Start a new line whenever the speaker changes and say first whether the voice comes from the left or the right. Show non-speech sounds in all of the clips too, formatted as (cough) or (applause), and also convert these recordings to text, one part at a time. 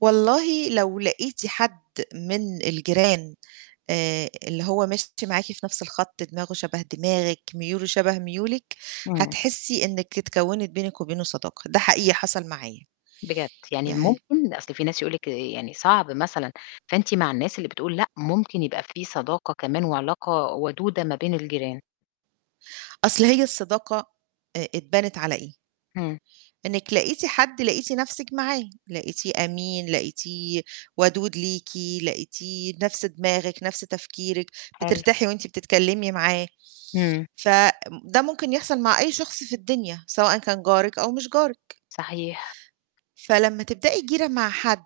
right: والله لو لاقيتِ حد من الجيران آآ اللي هو ماشي معاكِ في نَفس الخط، دماغه شَبَه دماغِك، ميوله شبه ميولِك،
left: إمم.
right: هتحسي إنِك اتكونِت بينِك وبينه صداقة، ده حقيقي حصل معايا.
left: بجد! يعني
right: يع
left: ممكن؟ أصل في ناس يقول لِك يعني صعب مثلًا. فأنتِ مع الناس اللي بتقول لأ ممكن يبقى في صداقة كمان وعلاقة ودودة ما بين الجيران؟
right: أصل هي الصداقة آآ اتبنِت على إيه؟
left: امم.
right: إنِك لقيتِ حد لقيتِ نَفسِك معاه، لقيتيه أمين، لقيتيه ودود ليكِ، لقيتيه نَفس دماغِك، نَفس تفكيرِك،
left: حلو.
right: بترتاحي وأنتِ بتتكلمي معاه.
left: إمم.
right: فده ممكن يحصل مع أي شخص في الدنيا سواءً كان جارِك أو مش جارِك.
left: صحيح.
right: فلمّا تبدأي جيرة مع حد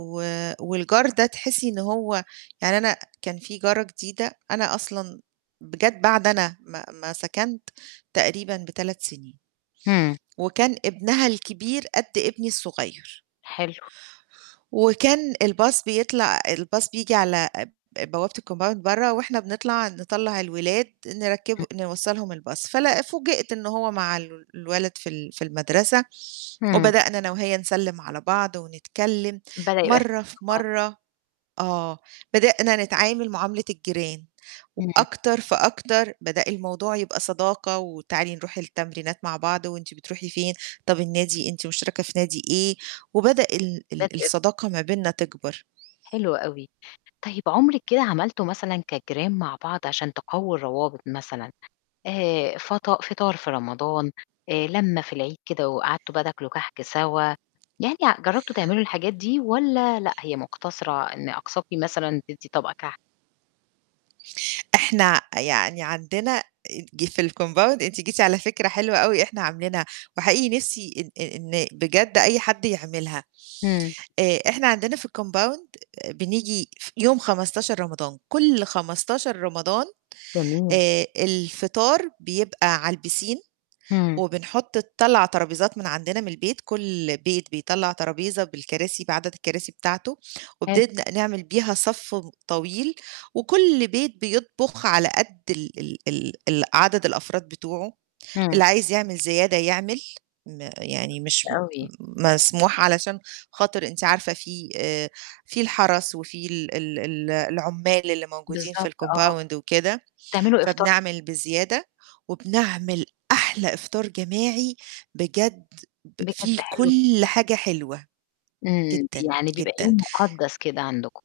right: و والجار ده تحسي إن هو يعني أنا كان في جارة جديدة أنا أصلًا ب جَت بعد أنا ما ما سكنت تقريبًا ب3 سنين.
left: امم.
right: وكان ابنها الكبير قد ابني الصغير.
left: حلو.
right: وكان الBus بيطلع الBus بييجي على ب بوابة الCompound برّه وإحنا بنطلع نطلَّع الولاد نركِّبه
left: (unintelligible)
right: نوصَّلهم الBus فلأ فوجئت إن هو مع ال الولد في ال في المدرسة
left: امم.
right: وبدأنا أنا وهي نسلم على بعض ونتكلم
left: بدأ يبقى في
right: مرّة في
left: صداقة
right: مرّة آه، بدأنا نتعامل معاملة الجيران
left: إمم.
right: وأكتر فأكتر بدأ الموضوع يبقى صداقة، وتعالي نروح التمرينات مع بعض. وأنتِ بتروحي فين؟ طب النادي أنتِ مشتركة في نادي إيه؟ وبدأ ال ال
left: (unintelligible)
right: الصداقة ما بيننا تكبر.
left: حلو أوي. طيب عمرِك كده عملتوا مثلًا كجيران مع بعض عشان تقووا الروابط مثلًا، آآ فَطا فطار في رمضان، آآ لمة في العيد كده وقعدتوا بقى تاكلوا كحك سوا؟ يعني ع جربتوا تعملوا الحاجات دي والّا لأ هي مقتصرة إن أقصاكِ مثلًا تدّي طبق كحك؟
right: إحنا ع يعني عندنا ج في الCompound أنتِ جيتِ على فكرة حلوة أوي إحنا عاملينها، وحقيقي نِفسي إن إن بجد أي حد يعملها.
left: إمم.
right: آآ إحنا عندنا في الCompound بنيجي ف يوم 15 رمضان، كُل 15 رمضان
left: جميل.
right: آآ الفطار بيبقى على الpiscine.
left: إمم.
right: وبنحط نطلَّع طرابيزات من عندنا من البيت، كُل بيت بيطلَّع طرابيزة بالكراسي بعدد الكراسي بتاعته
left: حلو.
right: وبنبدأ نعمل بيها صف طويل، وكُل بيت بيطبخ على قد ال ال ال ال عدد الأفراد بتوعه،
left: إمم.
right: اللي عايز يعمل زيادة يعمل م يعني مش م
left: أوي.
right: م مسموح علشان خاطر أنتِ عارفة في آآ في الحرس وفي ال ال ال العُمال اللي موجودين في
left: بالضبط آه.
right: الCompound وكده
left: تعملوا إفطا
right: فبنعمل بزيادة وبنعمل أحلى إفطار جماعي بجد ب
left: بجد
right: فيه
left: حلو
right: كُل
left: جدًا.
right: حاجة حلوة.
left: إمم،
right: جدًا،
left: يعني بيبقى
right: جدًا.
left: يوم مُقدس كده عَندكم.